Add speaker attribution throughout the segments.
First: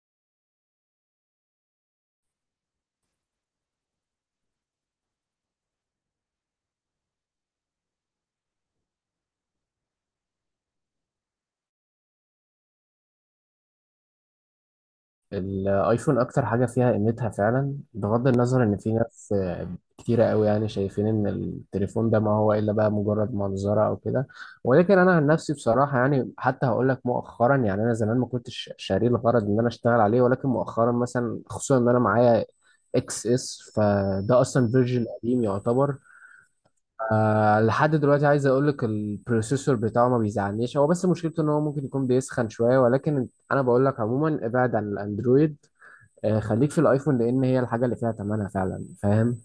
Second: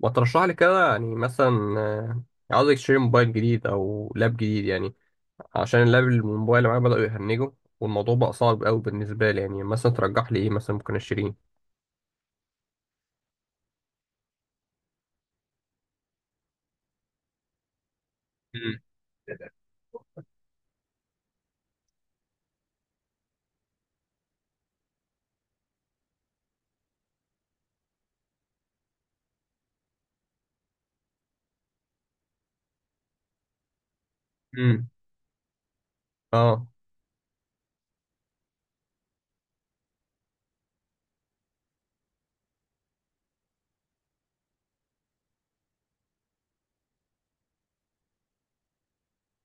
Speaker 1: وترشح لي كده يعني مثلا عاوز اشتري موبايل جديد او لاب جديد يعني، عشان اللاب الموبايل اللي معايا بدأوا يهنجوا، والموضوع بقى صعب قوي بالنسبه لي يعني. مثلا ترجح لي ايه مثلا ممكن اشتريه؟
Speaker 2: الايفون اكتر حاجه فيها قيمتها فعلا، بغض النظر ان
Speaker 1: مم.
Speaker 2: في ناس كتيره قوي، يعني شايفين ان التليفون ده ما هو الا بقى مجرد منظره او كده. ولكن انا عن نفسي بصراحه يعني حتى هقول لك مؤخرا، يعني انا زمان ما كنتش شاريه الغرض ان انا اشتغل عليه، ولكن مؤخرا مثلا خصوصا ان انا معايا اكس اس فده اصلا
Speaker 1: مم.
Speaker 2: فيرجن قديم يعتبر.
Speaker 1: اه،
Speaker 2: لحد دلوقتي عايز اقول لك البروسيسور بتاعه ما بيزعلنيش، هو بس مشكلته ان هو ممكن يكون بيسخن شويه. ولكن انا بقول لك عموما ابعد عن الاندرويد، خليك في الايفون لان هي الحاجه اللي فيها تمنها فعلا، فاهم؟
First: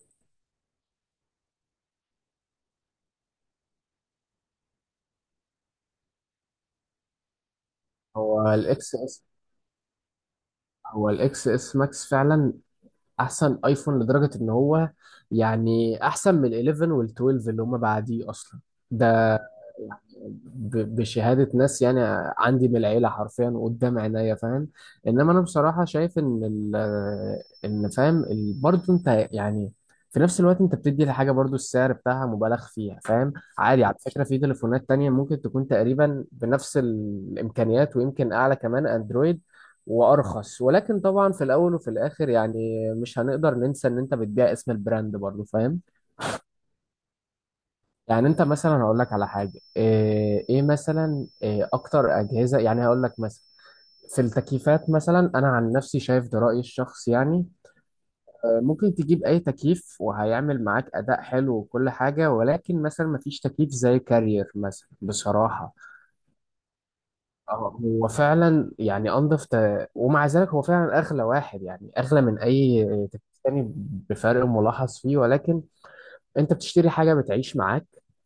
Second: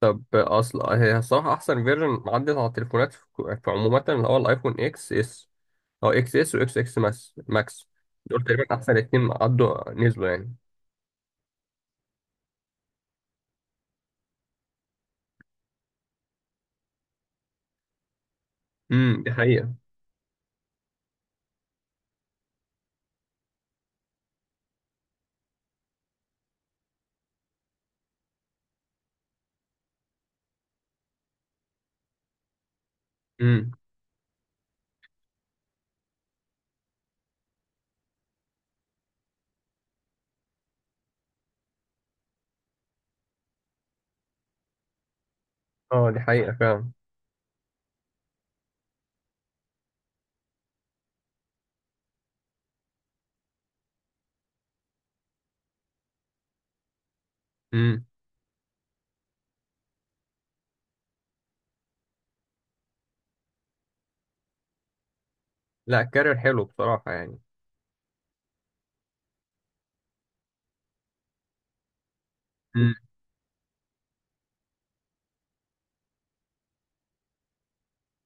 Speaker 1: طب اصل هي الصراحه احسن فيرجن عدت على التليفونات في عموما اللي هو الايفون اكس اس، او اكس اس واكس اكس ماس ماكس، دول
Speaker 2: هو
Speaker 1: تقريبا
Speaker 2: الاكس
Speaker 1: احسن
Speaker 2: اس
Speaker 1: اتنين عدوا نزلوا يعني.
Speaker 2: هو الاكس اس ماكس فعلا احسن ايفون، لدرجة ان هو يعني احسن من ال 11 وال 12 اللي هما بعديه اصلا
Speaker 1: امم، دي
Speaker 2: ده،
Speaker 1: حقيقه.
Speaker 2: بشهادة ناس يعني عندي من العيلة حرفيا قدام عينيا، فاهم؟ انما انا بصراحة شايف ان ال ان فاهم ال- برضه انت يعني في نفس الوقت انت بتدي لحاجة برضه السعر بتاعها مبالغ فيها، فاهم؟
Speaker 1: امم،
Speaker 2: عادي، على فكرة في تليفونات تانية ممكن تكون تقريبا بنفس الامكانيات ويمكن اعلى كمان، اندرويد وارخص. ولكن طبعا في الاول وفي الاخر يعني مش هنقدر ننسى ان انت بتبيع اسم البراند برضو، فاهم؟
Speaker 1: اه دي حقيقه فعلا.
Speaker 2: يعني انت مثلا هقول لك على حاجه، إيه مثلا، إيه اكتر اجهزه؟ يعني هقول لك مثلا في التكييفات. مثلا انا عن نفسي شايف، ده رايي الشخصي يعني،
Speaker 1: امم،
Speaker 2: ممكن تجيب اي تكييف وهيعمل معاك اداء حلو وكل حاجه، ولكن مثلا مفيش تكييف زي كارير مثلا بصراحه.
Speaker 1: لا الكارير حلو بصراحه يعني.
Speaker 2: اه هو فعلا يعني انضف ومع ذلك هو فعلا اغلى واحد، يعني اغلى من اي تكييف تاني بفرق ملاحظ فيه. ولكن انت بتشتري حاجه بتعيش معاك،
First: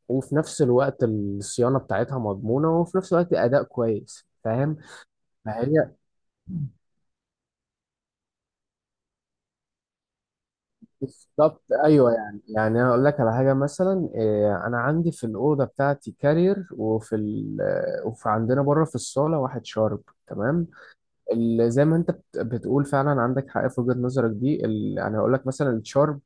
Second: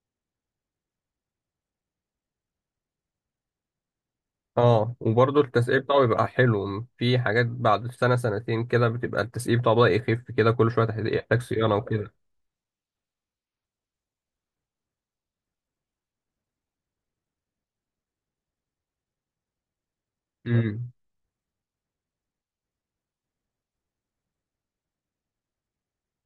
Speaker 2: وفي نفس الوقت الصيانه بتاعتها مضمونه، وفي نفس الوقت اداء كويس، فاهم؟
Speaker 1: اه، وبرضه التسقية
Speaker 2: فهي
Speaker 1: بتاعه بيبقى حلو في حاجات، بعد سنة سنتين كده بتبقى التسقية بتاعه بدأ يخف كده، كل شوية يحتاج
Speaker 2: بالظبط.
Speaker 1: صيانة
Speaker 2: ايوه
Speaker 1: وكده.
Speaker 2: يعني انا اقول لك على حاجه مثلا إيه، انا عندي في الاوضه بتاعتي كارير، وفي عندنا بره في الصاله واحد شارب، تمام؟
Speaker 1: امم.
Speaker 2: زي ما انت بتقول، فعلا عندك حق في وجهة نظرك دي. انا هقول لك مثلا الشارب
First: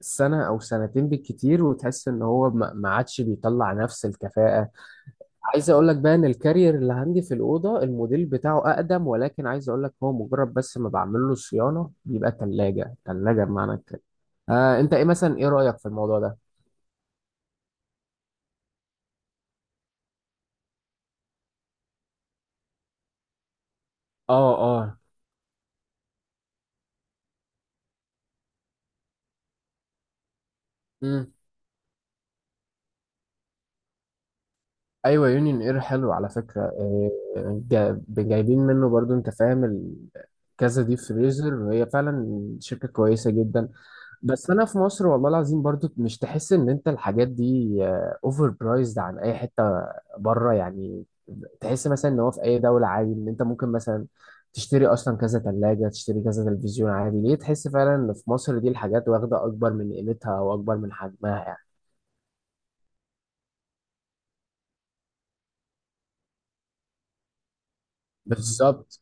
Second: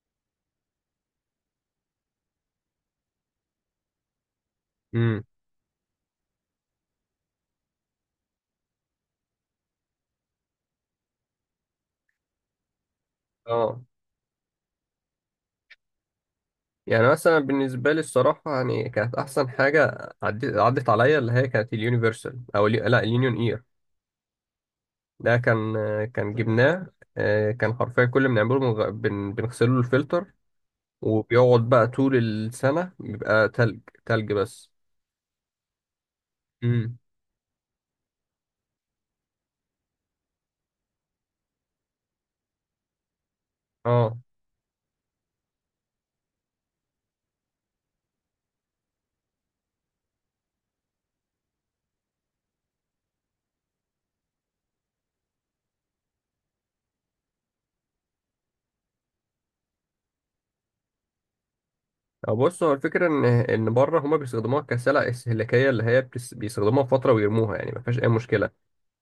Speaker 2: سنة او سنتين بالكتير وتحس ان هو ما عادش بيطلع نفس الكفاءة.
Speaker 1: امم.
Speaker 2: عايز اقول لك بقى ان الكارير اللي عندي في الأوضة الموديل بتاعه اقدم، ولكن عايز اقول لك هو مجرد بس ما بعمل له صيانة بيبقى تلاجة تلاجة بمعنى
Speaker 1: اه،
Speaker 2: الكلمة. انت ايه مثلا، ايه رأيك في الموضوع ده؟
Speaker 1: يعني مثلا بالنسبة لي الصراحة يعني كانت أحسن حاجة عدت عليا اللي هي كانت اليونيفرسال أو لا، اليونيون إير.
Speaker 2: اه، اه،
Speaker 1: ده كان جبناه. كان حرفيا كل ما بنعمله بنغسله له الفلتر، وبيقعد بقى طول السنة بيبقى تلج، تلج بس.
Speaker 2: ايوه، يونيون اير حلو على فكره.
Speaker 1: امم.
Speaker 2: جايبين منه برضو، انت فاهم؟ كذا ديب فريزر، هي فعلا شركه كويسه جدا.
Speaker 1: اه،
Speaker 2: بس انا في مصر والله العظيم برضو مش تحس ان انت الحاجات دي اوفر برايزد عن اي حته بره يعني. تحس مثلا ان هو في اي دوله عادي ان انت ممكن مثلا تشتري اصلا كذا ثلاجه، تشتري كذا تلفزيون عادي. ليه تحس فعلا ان في مصر دي الحاجات واخده اكبر من قيمتها او اكبر من حجمها يعني؟
Speaker 1: أو بص، هو الفكرة إن بره هما بيستخدموها كسلع استهلاكية، اللي هي بيستخدموها فترة ويرموها يعني، ما فيهاش أي مشكلة.
Speaker 2: بالظبط،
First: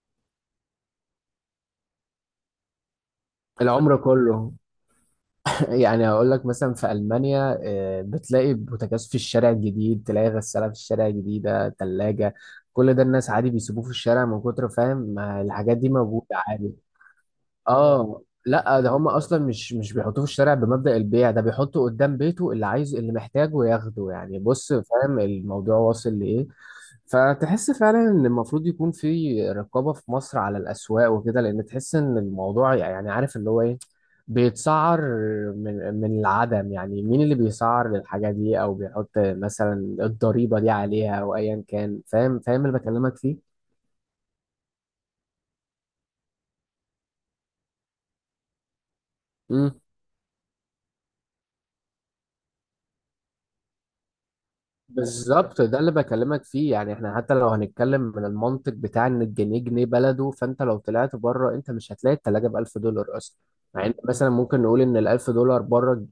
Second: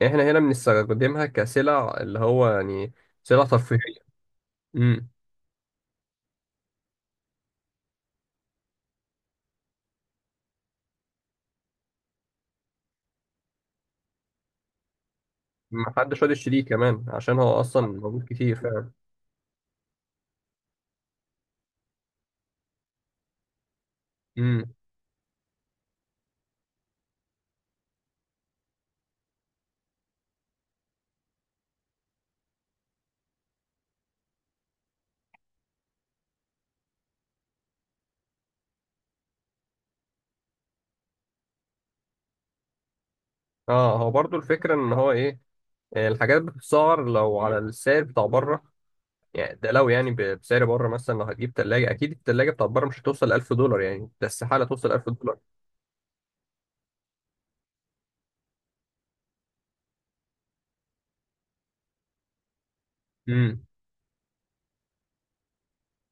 Speaker 1: يعني إحنا هنا بنستخدمها كسلع اللي هو يعني سلع ترفيهية.
Speaker 2: العمر كله.
Speaker 1: أمم.
Speaker 2: يعني هقول لك مثلا في المانيا بتلاقي بوتاجاز في الشارع الجديد، تلاقي غساله في الشارع الجديده، ثلاجه، كل ده الناس عادي بيسيبوه في الشارع من كتر، فاهم؟ ما الحاجات دي
Speaker 1: محدش
Speaker 2: موجوده
Speaker 1: راضي يشتريه
Speaker 2: عادي.
Speaker 1: كمان عشان هو أصلا
Speaker 2: اه
Speaker 1: موجود كتير
Speaker 2: لا،
Speaker 1: فعلا.
Speaker 2: ده هم اصلا مش بيحطوه في الشارع بمبدأ البيع، ده بيحطه قدام بيته، اللي عايز اللي محتاجه ياخده يعني.
Speaker 1: أمم.
Speaker 2: بص، فاهم الموضوع واصل لايه؟ فتحس فعلا ان المفروض يكون في رقابة في مصر على الاسواق وكده، لان تحس ان الموضوع يعني عارف اللي هو ايه، بيتسعر من العدم، يعني مين اللي بيسعر للحاجة دي، او بيحط مثلا الضريبة دي عليها، او ايا كان، فاهم؟ فاهم اللي بكلمك
Speaker 1: أه، هو برضو الفكرة إن هو إيه، الحاجات بتتسعر لو على السعر بتاع بره، يعني ده
Speaker 2: فيه؟
Speaker 1: لو يعني بسعر بره مثلا. لو هتجيب تلاجة أكيد التلاجة بتاع بره مش هتوصل 1000 دولار، يعني ده استحالة توصل 1000 دولار.
Speaker 2: بالظبط، ده اللي بكلمك فيه. يعني احنا حتى لو هنتكلم من المنطق بتاع ان الجنيه جنيه بلده، فانت لو طلعت بره انت مش هتلاقي التلاجة بألف دولار اصلا.
Speaker 1: أمم.
Speaker 2: يعني انت مثلا ممكن نقول ان الألف دولار بره،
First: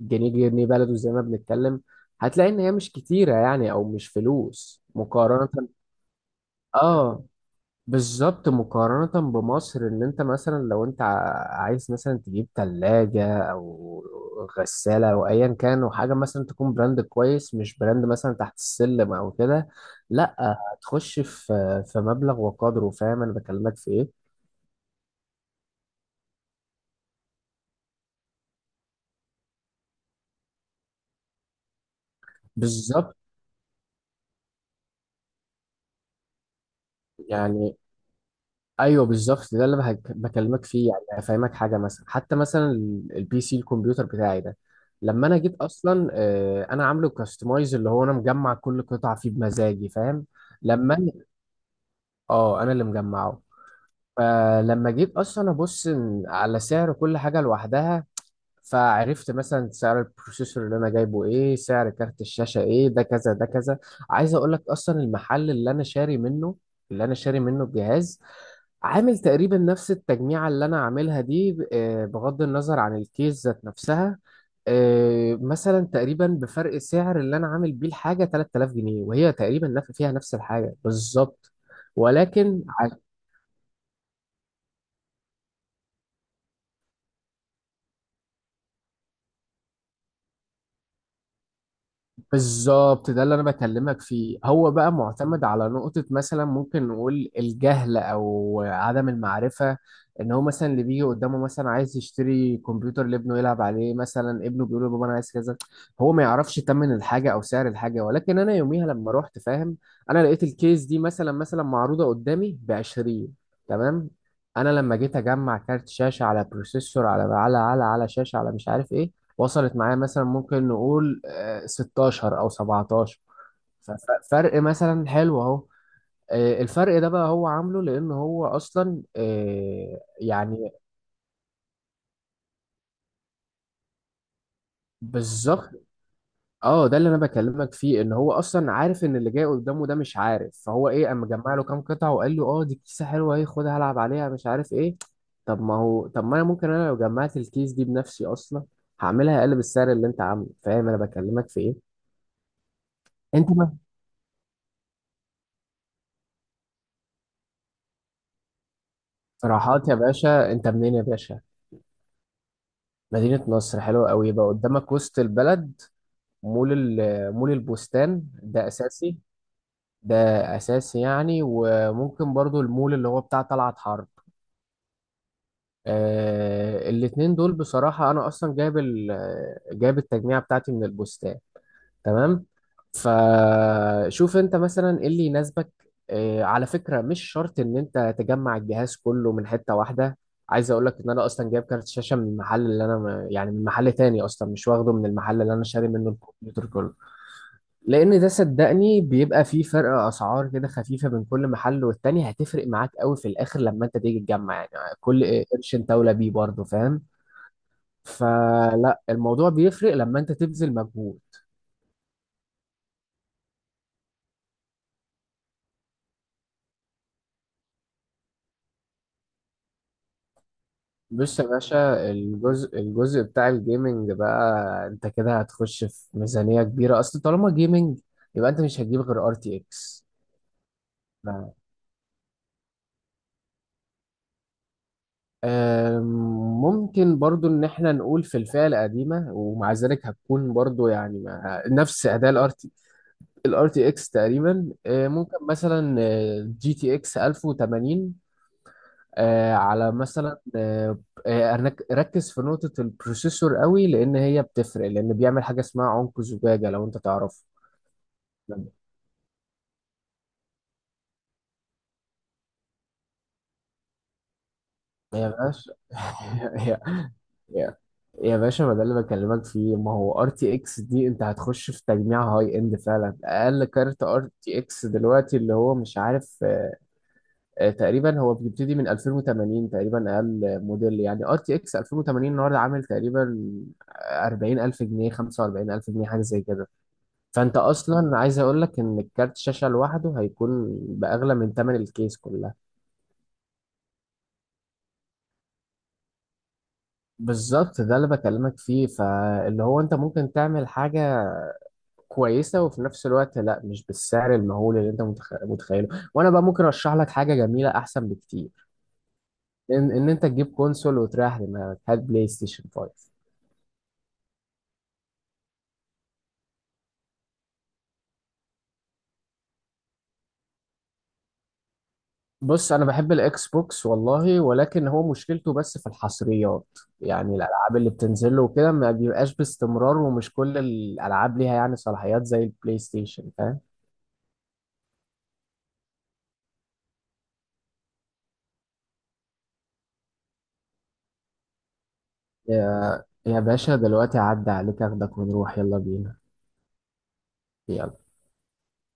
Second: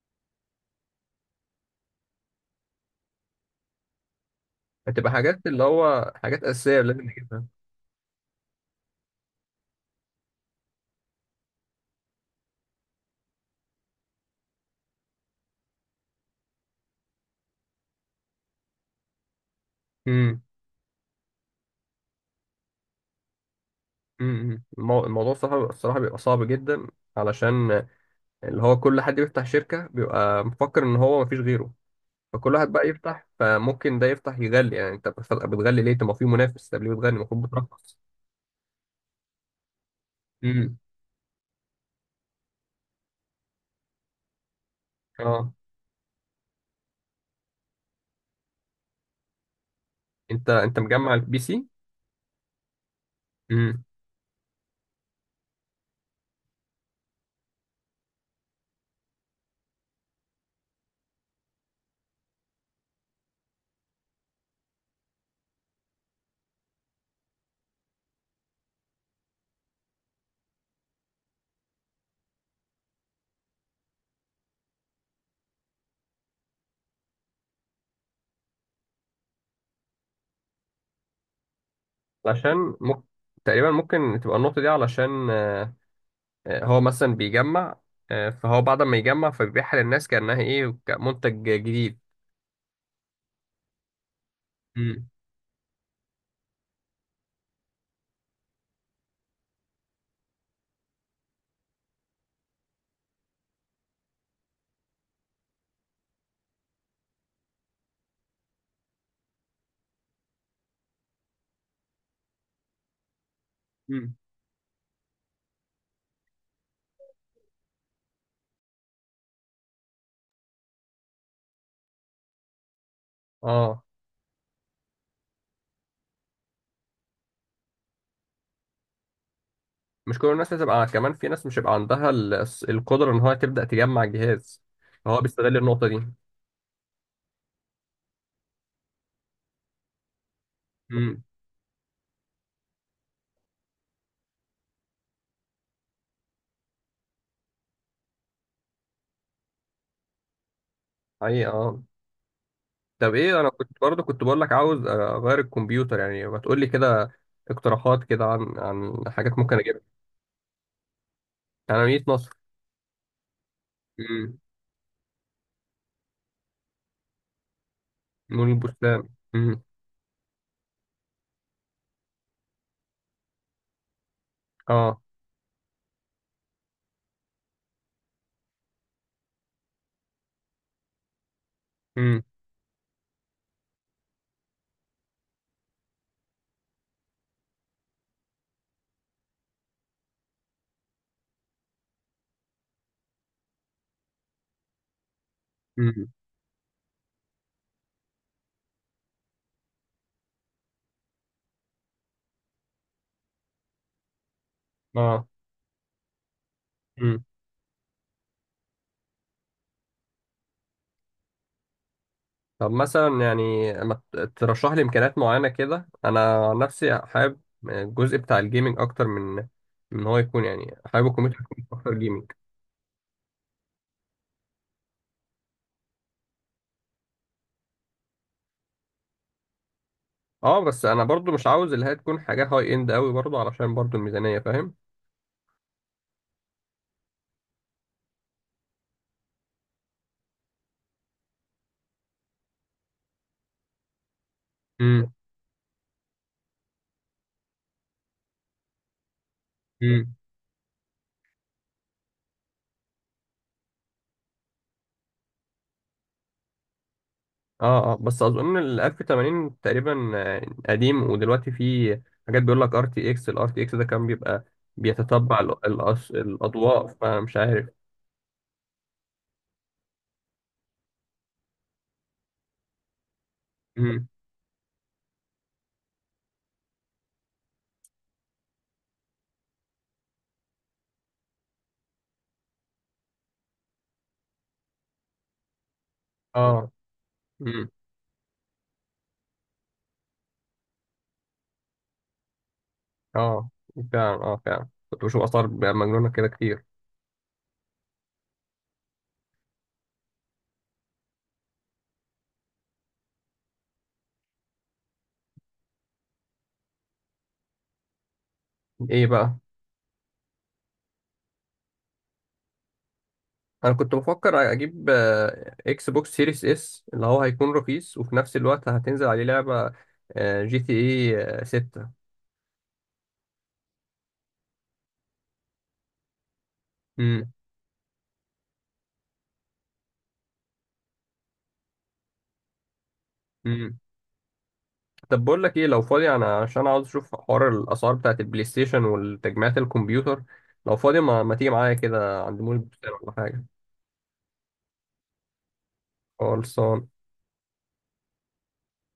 Speaker 2: الجنيه جنيه بلده زي ما بنتكلم، هتلاقي ان هي مش كتيرة يعني، او مش فلوس
Speaker 1: هتبقى حاجات
Speaker 2: مقارنة.
Speaker 1: اللي هو حاجات أساسية لازم
Speaker 2: اه
Speaker 1: نجيبها.
Speaker 2: بالظبط، مقارنة بمصر ان انت مثلا لو انت عايز مثلا تجيب تلاجة او غسالة او ايا كان، وحاجة مثلا تكون براند كويس، مش براند مثلا تحت السلم او كده، لا،
Speaker 1: امم.
Speaker 2: هتخش في مبلغ وقدره، فاهم انا بكلمك في ايه؟
Speaker 1: امم. امم. الموضوع صعب الصراحه، بيبقى صعب جدا، علشان اللي هو كل حد بيفتح شركه بيبقى مفكر ان هو مفيش غيره، فكل واحد بقى
Speaker 2: بالظبط
Speaker 1: يفتح، فممكن ده يفتح يغلي. يعني انت بتغلي ليه؟ طب ما في منافس، طب ليه بتغلي؟ المفروض
Speaker 2: يعني،
Speaker 1: بترخص.
Speaker 2: ايوه بالظبط ده اللي بكلمك
Speaker 1: امم.
Speaker 2: فيه. يعني هفهمك حاجه مثلا، حتى مثلا البي سي الكمبيوتر بتاعي ده، لما انا
Speaker 1: اه،
Speaker 2: جيت اصلا انا عامله كاستمايز، اللي هو انا مجمع كل قطعه فيه بمزاجي، فاهم؟
Speaker 1: انت
Speaker 2: لما
Speaker 1: مجمع
Speaker 2: أنا-
Speaker 1: البي سي؟
Speaker 2: اه انا اللي مجمعه.
Speaker 1: امم.
Speaker 2: فلما جيت اصلا ابص على سعر كل حاجه لوحدها، فعرفت مثلا سعر البروسيسور اللي انا جايبه ايه، سعر كارت الشاشة ايه، ده كذا ده كذا. عايز اقول لك اصلا المحل اللي انا شاري منه الجهاز عامل تقريبا نفس التجميعة اللي انا عاملها دي، بغض النظر عن الكيس ذات نفسها. مثلا تقريبا بفرق سعر اللي انا عامل بيه الحاجة 3000 جنيه، وهي تقريبا فيها نفس الحاجة بالظبط، ولكن
Speaker 1: علشان ممكن، تقريبا ممكن تبقى النقطه دي علشان هو مثلا بيجمع، فهو بعد ما يجمع فبيبيعها للناس كانها ايه، كمنتج جديد.
Speaker 2: بالظبط ده اللي انا بكلمك فيه. هو بقى
Speaker 1: امم.
Speaker 2: معتمد على نقطة مثلا ممكن نقول الجهل او عدم المعرفة، ان هو مثلا اللي بيجي قدامه مثلا عايز يشتري كمبيوتر لابنه يلعب عليه، مثلا ابنه بيقول له بابا انا عايز كذا، هو ما يعرفش تمن الحاجة او سعر الحاجة. ولكن انا يوميها لما رحت، فاهم؟ انا لقيت الكيس دي مثلا معروضة قدامي ب 20، تمام؟
Speaker 1: امم.
Speaker 2: انا لما جيت اجمع كارت شاشة على بروسيسور على شاشة على مش عارف ايه، وصلت معايا مثلا ممكن نقول 16 او 17،
Speaker 1: اه،
Speaker 2: فرق مثلا حلو اهو. الفرق ده بقى هو عامله لان هو اصلا
Speaker 1: مش كل الناس
Speaker 2: يعني
Speaker 1: هتبقى، كمان في ناس مش هيبقى عندها القدرة ان هو تبدأ تجمع الجهاز، فهو بيستغل
Speaker 2: بالظبط.
Speaker 1: النقطة دي.
Speaker 2: اه، ده اللي انا بكلمك فيه، ان هو اصلا عارف ان اللي جاي قدامه ده مش عارف، فهو ايه؟
Speaker 1: امم.
Speaker 2: اما جمع له كام قطعه وقال له اه دي كيسه حلوه اهي خدها العب عليها مش عارف ايه. طب ما انا ممكن انا لو جمعت الكيس دي بنفسي اصلا هعملها اقل بالسعر اللي انت عامله، فاهم انا بكلمك
Speaker 1: حقيقة
Speaker 2: في ايه؟
Speaker 1: اه. طب ايه، انا
Speaker 2: انت
Speaker 1: كنت
Speaker 2: ما
Speaker 1: برضه كنت بقول لك عاوز اغير الكمبيوتر، يعني ما تقول لي كده اقتراحات كده عن حاجات ممكن
Speaker 2: اقتراحات
Speaker 1: اجيبها.
Speaker 2: يا باشا؟ انت منين يا باشا؟
Speaker 1: انا مدينة نصر.
Speaker 2: مدينة نصر حلوة قوي،
Speaker 1: امم.
Speaker 2: بقى قدامك وسط البلد. مول البستان
Speaker 1: نور
Speaker 2: ده
Speaker 1: البستان.
Speaker 2: أساسي،
Speaker 1: امم.
Speaker 2: ده أساسي يعني، وممكن برضو المول اللي هو بتاع طلعت حرب.
Speaker 1: اه.
Speaker 2: الاتنين دول بصراحة. أنا أصلا جايب التجميع بتاعتي من البستان،
Speaker 1: امم.
Speaker 2: تمام؟ فشوف انت مثلا ايه اللي يناسبك. اه على فكرة مش شرط ان انت تجمع الجهاز كله من حتة واحدة. عايز اقول لك ان انا اصلا جايب كارت شاشة من المحل اللي انا م- يعني من محل تاني اصلا، مش واخده من المحل اللي انا شاري منه
Speaker 1: امم.
Speaker 2: الكمبيوتر كله، لان ده صدقني بيبقى فيه فرق اسعار كده خفيفة بين كل محل والتاني، هتفرق معاك قوي في الاخر لما انت تيجي تجمع. يعني
Speaker 1: اه.
Speaker 2: كل قرش انت اولى بيه برضه، فاهم؟
Speaker 1: امم.
Speaker 2: فلا، الموضوع بيفرق لما انت تبذل مجهود.
Speaker 1: طب مثلا يعني ما ترشح لي امكانيات معينه كده، انا عن نفسي حابب الجزء بتاع الجيمنج اكتر من إن هو يكون، يعني حابب الكمبيوتر
Speaker 2: بص يا
Speaker 1: يكون اكتر
Speaker 2: باشا،
Speaker 1: جيمنج.
Speaker 2: الجزء بتاع الجيمنج بقى، انت كده هتخش في ميزانية كبيرة، اصل طالما جيمنج يبقى انت مش هتجيب غير ار تي اكس.
Speaker 1: اه، بس انا برضو مش عاوز اللي هي تكون حاجه هاي اند قوي برضو، علشان برضو الميزانيه، فاهم؟
Speaker 2: ممكن برضو ان احنا نقول في الفئة القديمة، ومع ذلك هتكون برضو يعني نفس اداء الار تي، الار تي اكس تقريبا،
Speaker 1: امم.
Speaker 2: ممكن مثلا جي تي اكس 1080 على
Speaker 1: امم.
Speaker 2: مثلا ركز في نقطة البروسيسور قوي لأن هي بتفرق، لأن بيعمل حاجة اسمها عنق زجاجة لو أنت تعرف.
Speaker 1: اه، اه، بس اظن ال 1080 تقريبا قديم، ودلوقتي في حاجات بيقول لك ار تي اكس، الار تي اكس ده كان بيبقى
Speaker 2: يا
Speaker 1: بيتتبع
Speaker 2: باشا، يا
Speaker 1: الاضواء، فمش عارف.
Speaker 2: يا يا باشا، ما ده اللي بكلمك فيه، ما هو ار تي اكس دي انت هتخش في تجميع هاي اند فعلا. اقل كارت
Speaker 1: امم.
Speaker 2: ار تي اكس دلوقتي اللي هو مش عارف، تقريبا هو بيبتدي من 2080 تقريبا اقل موديل. يعني ار تي اكس 2080 النهارده عامل تقريبا 40000 جنيه 45000 جنيه حاجه زي كده،
Speaker 1: اه،
Speaker 2: فانت اصلا عايز اقول لك ان الكارت شاشه لوحده هيكون باغلى من ثمن الكيس كلها.
Speaker 1: اه فعلا، اه فعلا كنت بشوف اثار مجنونه كده كتير.
Speaker 2: بالظبط، ده اللي بكلمك فيه، فاللي هو انت ممكن تعمل حاجه كويسه، وفي نفس الوقت لا مش بالسعر المهول اللي انت متخيله. وانا بقى ممكن ارشح لك حاجه جميله احسن بكتير،
Speaker 1: ايه بقى؟
Speaker 2: إن انت تجيب كونسول وتريح دماغك، هات بلاي ستيشن 5.
Speaker 1: انا كنت بفكر اجيب اكس بوكس سيريس اس، اللي هو هيكون رخيص وفي نفس الوقت هتنزل عليه لعبه جي تي اي 6.
Speaker 2: بص انا بحب الاكس بوكس والله، ولكن هو مشكلته بس في الحصريات.
Speaker 1: امم.
Speaker 2: يعني الالعاب اللي بتنزل له وكده ما بيبقاش باستمرار، ومش كل الالعاب ليها يعني صلاحيات زي البلاي ستيشن، فاهم؟
Speaker 1: امم. طب بقول لك ايه، لو فاضي انا، عشان عاوز اشوف حوار الاسعار بتاعت البلاي ستيشن والتجميعات الكمبيوتر، لو فاضي ما تيجي معايا كده عند مول البلاي ستيشن
Speaker 2: يا
Speaker 1: ولا
Speaker 2: يا
Speaker 1: حاجه؟
Speaker 2: باشا دلوقتي عدى عليك، اخدك ونروح، يلا بينا.
Speaker 1: خلصان.
Speaker 2: يلا.